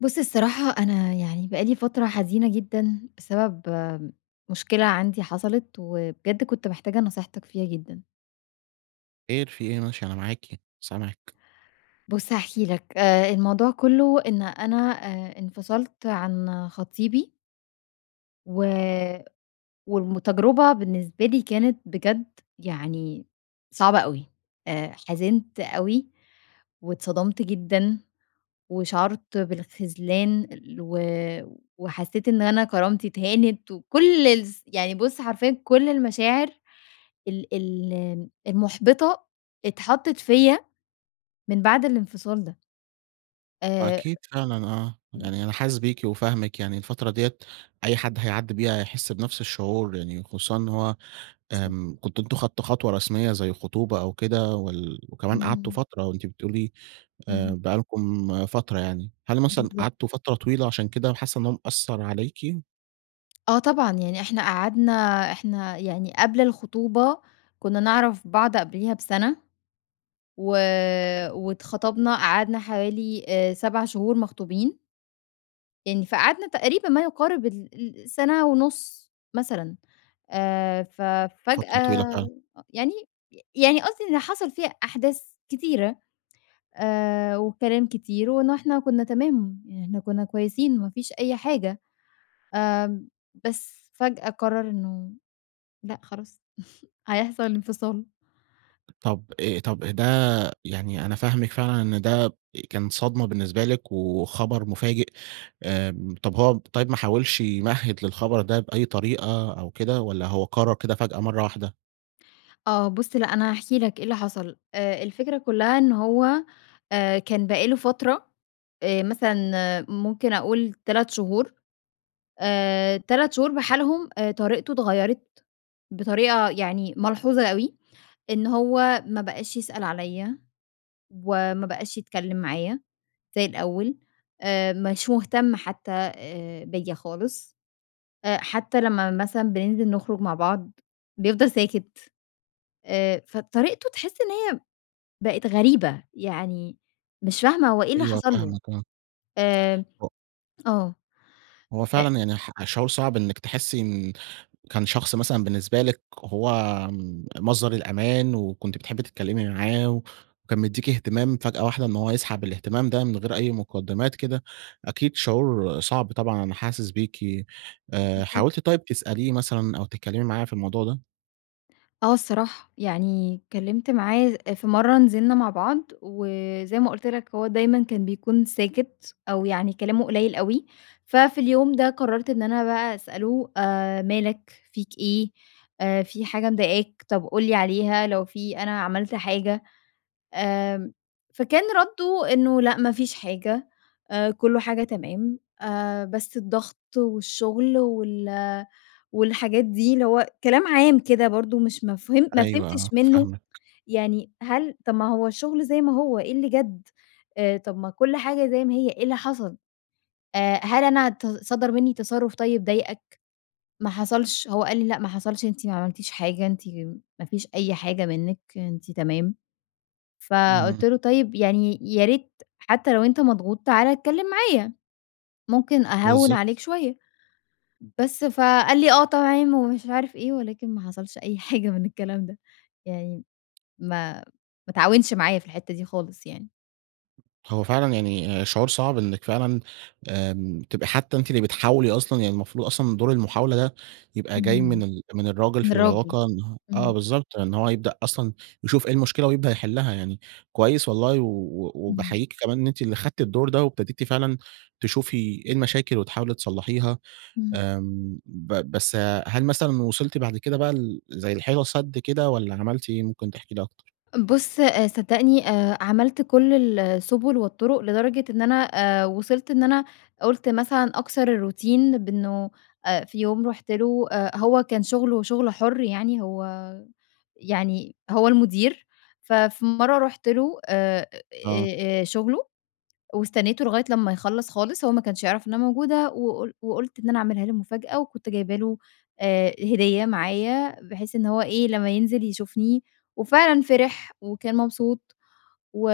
بُص الصراحة، أنا يعني بقى لي فترة حزينة جدًا بسبب مشكلة عندي حصلت، وبجد كنت محتاجة نصيحتك فيها جدًا. خير في إيه؟ ماشي أنا معاكِ سامعِك. بُص هاحكي لك. آآ الموضوع كُلّه إن أنا آآ انفصلت عن خطيبي و والم تجربة بالنسبة لي كانت بجد يعني صعبة أوي. أ حِزِنْت أوي، واتصدمت جدًا وشَعُرت بالخذلان و وحسّيت إن أنا كرامتي اتهانت، وكل الس يعني بُص حرفيًا يعني كل المشاعر ال ال المُحبطة، اتحطّت فيّا من بعد الانفصال ده. آآ وأكيد فعلًا آه. إمم. يعني أنا حاسس بيكِ وفاهمِك. يعني الفترة ديّة أي حد هيعدّي بيها، هيحس بنفس الشعور. يعني خصوصًا إن هو [unintelligible] آمم كنتم أنتم اخدتم خطوة رسميّة زي خطوبة أو كده وال وكمان قعدتوا اهم. فترة. وأنتِ بتقولي آآ اهم. بقى لكم فترة يعني. هل مثلًا بالضبط. قعدتوا فترة طويلة، عشان كده حاسّة إن هو مأثّر عليكِ؟ آه طبعًا يعني، إحنا قعدنا إحنا يعني قبل الخطوبة كنّا نعرف بعض قبليها بسنة. و واتخطبنا قعدنا حوالي آآ 7 شهور مخطوبين. يعني فقعدنا تقريبًا ما يقارب ال السنة ونص مثلًا. آآ ف فترة طويلة فجأة فعلًا. يعني، يعني قصدي إن حصل فيها أحداث كتيرة، آآ وكلام كتير، وإن إحنا كنّا تمام، إحنا كنّا كويسين ما فيش أي حاجة. آآ بس فجأة قرر إنّه لأ خلاص، هيحصل انفصال. طب أ طب ده يعني أنا فاهمِك فعلًا، إن ده كان صدمة بالنسبة لِك، وخبر مفاجئ، آمم طب هو طيّب ما حاولش يمهد للخبر ده بأي طريقة أو كده، والّا هو قرر كده فجأة مرّة واحدة؟ آه بُص لأ أنا هاحكي لك إيه اللي حصل، آآ الفكرة كلّها إنّه هو، آآ كان بقى له فترة، آآ مثلًا ممكن أقول 3 شهور، آآ 3 شهور بحالهم، آآ طريقته اتغيرت، بطريقة يعني ملحوظة أوي، إن هو ما بقاش يسأل عليّا، وما بقاش يتكلّم معايا زي الأوّل، آآ مش مهتم حتّى آآ بيّا خالص، حتّى لمّا مثلًا بننزل نخرج مع بعض بيفضل ساكت، آآ فطريقته تحس إن هي بقت غريبة، يعني مش فاهمة هو إيه اللي أيوه حصل له؟ فاهمِك آه. آآ ه آه هو أ فعلًا يعني ح شعور صعب إنِك تحسّي إن كان شخص مثلًا بالنسبة لِك هو مصدر الأمان، وكنتِ بتحبي تتكلّمي معاه، وكان مديكِ إهتمام فجأة واحدة إن هو يسحب الاهتمام ده من غير أي مقدمات كده، أكيد شعور صعب طبعًا أنا حاسس بيكِ. آآ بالضبط. حاولتِ طيّب تسأليه مثلًا أو تتكلّمي معاه في الموضوع ده؟ آه الصراحة. يعني اتكلّمت معاه أ في مرّة نزلنا مع بعض. وزي ما قُلت لك هو دايمًا كان بيكون ساكت أو يعني كلامه قليل أوي. ففي اليوم ده قرّرت إن أنا بقى أسأله: "أ مالك؟ فيك إيه؟ أ في حاجة مضايقاك؟ طب قُل لي عليها لو في أنا عملت حاجة؟" آمم فكان ردُّه إنّه: "لأ ما فيش حاجة، آآ كل حاجة تمام. آآ بس الضغط والشغل وال والحاجات دي." اللي هو كلام عام كده برضه مش مفه ما أيوه آه، فهمتش منّه فاهمكِ. يعني "هل طب ما هو الشغل زي ما هو إيه اللي جد؟! أ طب ما كل حاجة زي ما هي إيه اللي حصل؟! آآ هل أنا ت صَدَر مِنّي تصرُّف طيب ضايقك؟" ما حصلش هو قال لي: "لأ ما حصلش. أنتِ ما عملتيش حاجة. أنتِ ما فيش أي حاجة منِّك أنتِ تمام". إمم. فقُلت له: "طيب يعني يا ريت حتّى لو أنت مضغوط تعالَ اتكلّم معايا، ممكن أهوِّن بالضبط. عليك شوية." بس، فقال لي: "آه طبعًا،" ومش عارف إيه، ولكن ما حصلش أي حاجة من الكلام ده. يعني ما ما اتعاونش معايا في الحتّة دي خالص يعني. هو فعلًا يعني شعور صعب إنّك فعلًا آمم تبقى حتّى أنتِ اللي بتحاولي أصلًا، يعني المفروض أصلًا دور المحاولة ده يبقى جاي من امم، ال من الراجل من في الراجل، العلاقة إن آه امم. بالضبط، إن هو يبدأ أصلًا يشوف إيه المشكلة ويبدأ يحلها. يعني كويّس والله، و امم. وباحييك كمان أنتِ اللي خدتِ الدور ده، وابتديتِ فعلًا تشوفي إيه المشاكل وتحاولي تصلحيها. امم. آمم، ب بس هل مثلًا وصلتِ بعد كده بقى ل زي لحيطة سد كده، والّا عملتِ إيه؟ ممكن تحكي لي أكتر. بُص، آآ، صدّقني، آآ، عملت كل السبل والطرق، لدرجة إن أنا آآ، وصلت إن أنا قلت مثلًا أكسر الروتين بأنه آآ في يوم رُحت له، آآ، هو كان شغله شغل حُر يعني، هو يعني هو المدير، ففي مرّة رُحت له آآ، آه. آآ، شغله، واستنيته لغاية لمّا يخلص خالص. هو ما كانش يعرف إنّ أنا موجودة، وقل وقلت إن أنا أعملها له مفاجأة، وكنت جايبه له آآ هديّة معايا، بحيث إن هو إيه، لمّا ينزل يشوفني. وفعلًا فرح وكان مبسوط، و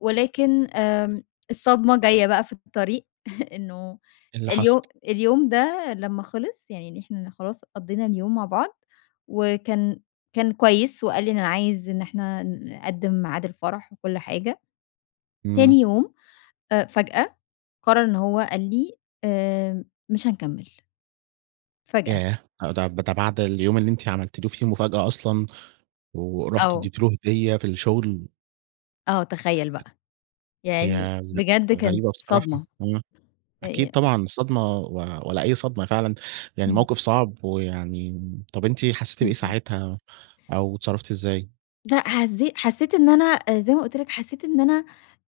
ولكن آمم، الصدمة جايّة بقى في الطريق، إنّه إيه اللي حصل؟ اليوم اليوم ده لمّا خلص، يعني إن إحنا خلاص قضينا اليوم مع بعض، وكان كان كويّس، وقال لي إن أنا عايز إن إحنا نقدم ميعاد الفرح وكل حاجة. امم. تاني يوم آآ فجأة، قرر إنّه هو قال لي: "آآ، مش هنكمل." فجأة. ياه! ده ده بعد اليوم اللي أنتِ عملتِ له فيه مفاجأة أصلًا، ورحتِ آه. اديتِ له هدية في الشغل؟ آه، تخيل بقى، يعني هي غ بجد كانت غريبة بصراحة. صدمة. امم، أكيد يع طبعًا الصدمة، و ولا أي صدمة فعلًا، يعني امم. موقف صعب. ويعني، طب أنتِ حسّيتِ بإيه اهم. ساعتها، أو اتصرفتِ إزاي؟ لأ حزّي حسّيت إن أنا أ زي ما قُلت لك، حسّيت إن أنا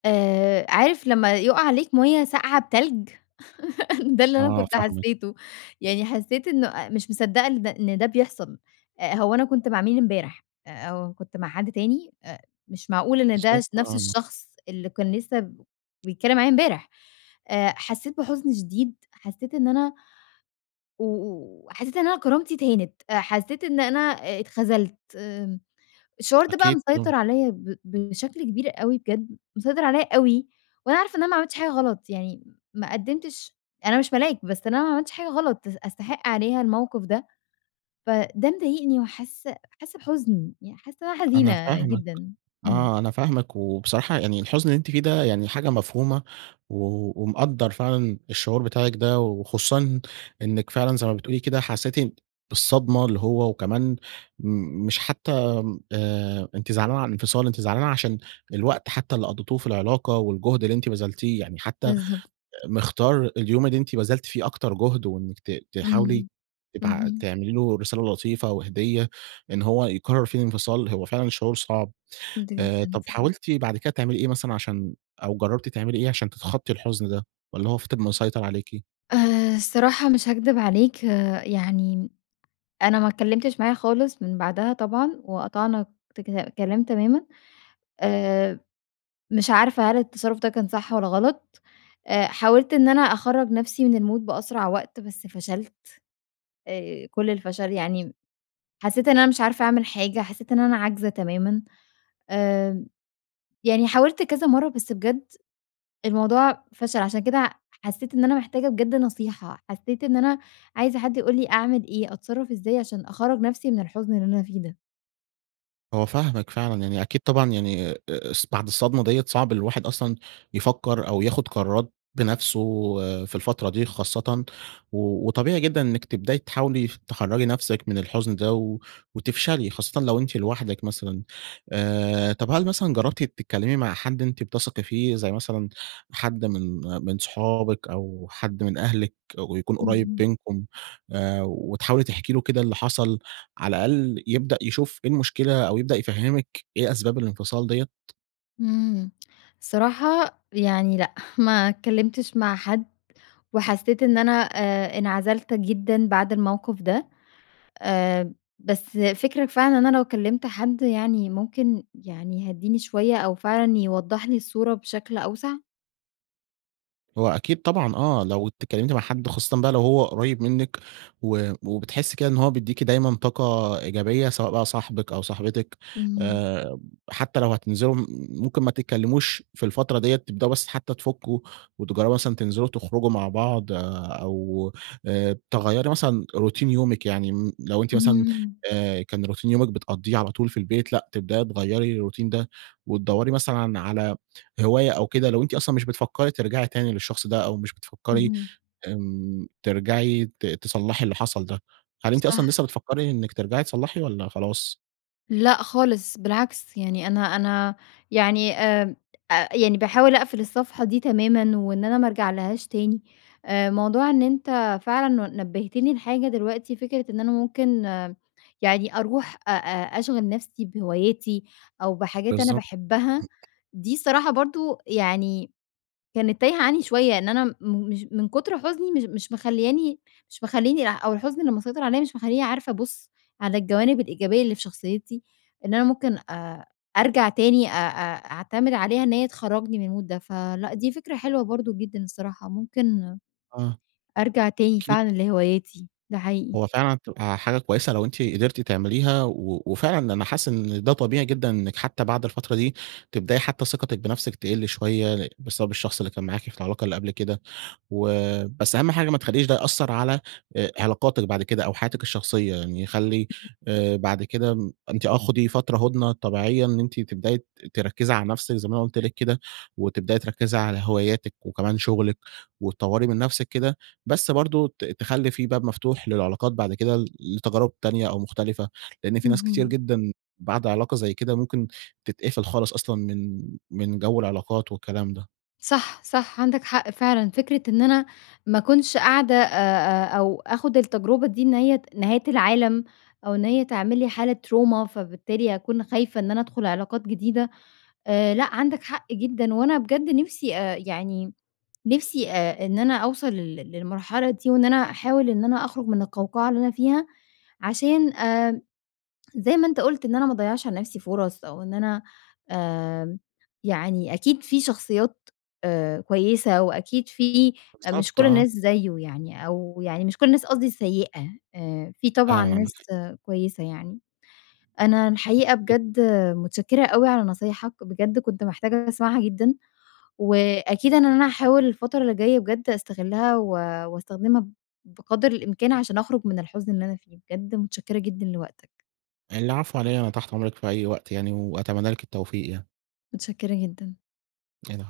آآ عارف لمّا يُقَع عليك مَيّة ساقعة بتلج؟ ده الللي أنا آه كنت فاهمِك. حسّيته. يعني حسّيت إنه أ مش مصدّقة إن د إن ده بيحصل. آآ هو أنا كنت مع مين إمبارح؟! آآ أو كنت مع حد تاني؟! أ مش معقول إن ده بالضبط س نفس آه، أنا الشخص اللي كان لسّه بيتكلّم معايا امبارح. آآ حسّيت بحُزن شديد، حسّيت إن أنا و و حسّيت إن أنا كرامتي اتهانِت. أ حسّيت إن أنا اتخذلت. الشعور ده بقى أكيد مسيطر طبعًا. عليّا ب بشكل كبير أوي بجد. مسيطر عليّا أوي، وأنا عارفة إن أنا ما عملتش حاجة غلط. يعني ما قدِّمتش أنا مش ملاك، بس أنا ما عملتش حاجة غلط أس أستحِق عليها الموقف ده. فده مضايقني وحاسّة حاسّة بحُزن. يعني حاسّة إن أنا أنا حزينة فاهمِك جدًا.إمم. آه. أنا فاهمِك وبصراحة يعني الحُزن اللي أنتِ فيه ده يعني حاجة مفهومة. و ومقدّر فعلًا الشعور بتاعِك ده، وخصوصًا إنِّك فعلًا زي ما بتقولي كده، حسّيتِ بالصدمة اللي هو وكمان م مش حتّى م آآ أنتِ زعلانة على الإنفصال، أنتِ زعلانة عشان الوقت حتّى اللي قضّيتوه في العلاقة والجهد اللي أنتِ بذلتيه يعني. حتّى أ بالضبط. مِختار اليوم اللي أنتِ بذلتِ فيه أكتر جُهد، وإنِّك ت تحاولي اهم. تبع اهم. تعملي له رسالة لطيفة وهديّة، إن هو يقرّر فيه الإنفصال هو فعلًا شعور صعب. وأنت آآ جدًا طب بصراحة. حاولتِ بعد كده تعملي إيه مثلًا عشان أو جرّبتِ تعملي إيه عشان تتخطّي الحُزن ده والّا هو فِضِل مسيطر عليكِ؟ آآ الصراحة مش هاكدب عليك يعني أنا ما اتكلّمتش معاه خالص من بعدها طبعًا، وقطعنا تكك كلام تمامًا. آآ مش عارفة هل التصرُّف ده كان صح والّا غلط؟ أ حاولت إن أنا أخرّج نفسي من المود بأسرع وقت، بس فشلت. آآ كل الفَشَل يعني م حسّيت إن أنا مش عارفة أعمل حاجة، حسّيت إن أنا عاجزة تمامًا. آمم، يعني حاولت كذا مرّة بس بجد الموضوع فَشَل عشان كده حسّيت إن أنا محتاجة بجد نصيحة، حسّيت إن أنا عايزة حد يقول لي أعمل إيه، أتصرّف إزاي عشان أخرّج نفسي من الحُزن اللي أنا فيه ده؟ هو فاهمِك فعلًا. يعني أكيد طبعًا يعني أ أص بعد الصدمة ديّة صعب الواحد أصلًا يفكّر أو ياخُد قرارات بنفسه في الفترة دي خاصةً. و وطبيعي جدًا إنِّك تبدأي تحاولي ف تخرّجي نفسِك من الحُزن ده و وتفشلي. خاصةً لو أنتِ لوحدِك مثلًا. آآ طب هل مثلًا جرّبتِ تتكلّمي مع حد أنتِ بتثقي فيه زي مثلًا حد من من صُحابِك أو حد من أهلِك ويكون قُريّب اهم. بينكم؟ آآ وتحاولي تحكي له كده اللي حصل على الأقل يبدأ يشوف إيه المشكلة أو يبدأ يفهمِك إيه أسباب الإنفصال ديّة. إمم. الصراحة يعني لأ. ما اتكلّمتش مع حد، وحسّيت إن أنا آآ انعزلت جدًا بعد الموقف ده. آآ بس فِكرَك فعلًا إن أنا لو كلّمت حد يعني ممكن يعني يهدّيني شوية أو فعلًا يوضّح لي الصورة بشكل أوسع؟ هو أكيد طبعًا آه. لو اتكلّمتِ مع حد خاصةً بقى لو هو قُريّب منِّك و وبتحسّي كده إن هو بيدّيكِ دايمًا طاقة إيجابية، سواء بقى صاحبِك أو صاحبتِك. إمم. آآ حتّى لو هتنزلوا م ممكن ما تتكلّموش في الفترة ديّة، تبدؤوا بس حتّى تفكّوا وتجرّبوا مثلًا تنزلوا وتخرجوا مع بعض أو آآ تغيّري مثلًا روتين يومِك. يعني م لو أنتِ مثلًا إمم. آآ كان روتين يومِك بتقضّيه على طول في البيت لأ، تبدأي تغيّري الروتين ده وتدوّري مثلًا على هواية أو كده لو أنتِ أصلًا مش بتفكّري ترجعي تاني للشخص ده، أو مش بتفكّري اهم. آمم ترجعي ت تصلّحي اللي حصل ده. هل أنتِ أصلًا صح. لسّه بتفكّري إنِّك ترجعي تصلّحي والّا خلاص؟ لأ خالص بالعكس، يعني أنا أنا يعني آآ أ يعني باحاول أقفل الصفحة دي تمامًا، وإن أنا ما أرجعلهاش تاني، آآ موضوع إن أنت فعلًا ن نبّهتني لحاجة دلوقتي فكرة إن أنا ممكن يعني أروح أ أ أشغل نفسي بهواياتي، أو بحاجات أنا بالضبط. باحبها، دي الصراحة برضه يعني كانت تايهة عني شوية، إن أنا مش من كُتر حُزني مش مش مخلياني مش مخلّيني لأ أو الحزن اللي مسيطر عليّا مش مخلّيني عارفة أبُص على الجوانب الإيجابية اللي في شخصيتي، إن أنا ممكن أ أرجع تاني أ أ أعتمد عليها إن هي تخرّجني من المود ده. فلأ، دي فكرة حلوة برضه جدًا الصراحة، ممكن آه، أرجع تاني أكيد. فعلًا لهواياتي، ده حقيقي. هو فعلًا تبقى حاجة كويسة لو أنتِ قدرتِ تعمليها، و وفعلًا أنا حاسس إن ده طبيعي جدًا إنِك حتى بعد الفترة دي، تبدأي حتى ثقتِك بنفسِك تقل شوية لإ بسبب الشخص اللي كان معاكِ في العلاقة اللي قبل كده، و بس أهم حاجة ما تخليش ده يأثّر على آآ علاقاتِك بعد كده أو حياتِك الشخصية، يعني خلّي آآ بعد كده م أنتِ آه خُدي فترة هدنة طبيعية، إن أنتِ تبدأي ت تركّزي على نفسِك زي ما أنا قلت لِك كده، وتبدأي تركّزي على هواياتِك وكمان شغلِك وتطوري من نفسِك كده، بس برضه ت تخلّي في باب مفتوح للعلاقات بعد كده ل لتجارب تانية أو مختلفة، لإن في ناس كتير اهم. جدًا بعد علاقة زي كده ممكن تتقفل خالص أصلًا من من جو العلاقات والكلام ده. صح، صح، عندك حق فعلًا فكرة إن أنا ما أكونش قاعدة أ أ أو آخد التجربة دي إن هي نهاية العالم، أو إن هي تعمل لي حالة تروما، فبالتالي أكون خايفة إن أنا أدخل علاقات جديدة. آآ لأ عندك حق جدًا، وأنا بجد نفسي آآ يعني نفسي آآ إن أنا أوصَل لل للمرحلة دي، وإن أنا أحاول إن أنا أخرج من القوقعة اللي أنا فيها، عشان آآ زي ما أنت قُلت إن أنا ما أضيّعش على نفسي فرص، أو إن أنا آآ يعني أكيد في شخصيات آآ كويسة، وأكيد في مش بالضبط كل آه. الناس زيه يعني، أو يعني مش كل الناس قصدي سيئة، آآ في طبعًا فعلًا عندك ناس حق. كويسة يعني. أنا الحقيقة أكيد. بجد متشكرة أوي على نصايحك، بجد كنت محتاجة أسمعها جدًا، وأكيد إن أنا هاحاول الفترة اللي جاية بجد أستغلّها و واستخدمها بقدر الإمكان، عشان أخرج من الحزن اللي أنا فيه. بجد متشكرة جدًا لوقتك. العفو على إيه، أنا تحت أمرِك في أي وقت يعني، وأتمنى لِك التوفيق يعني. متشكرة جدًا. العفو.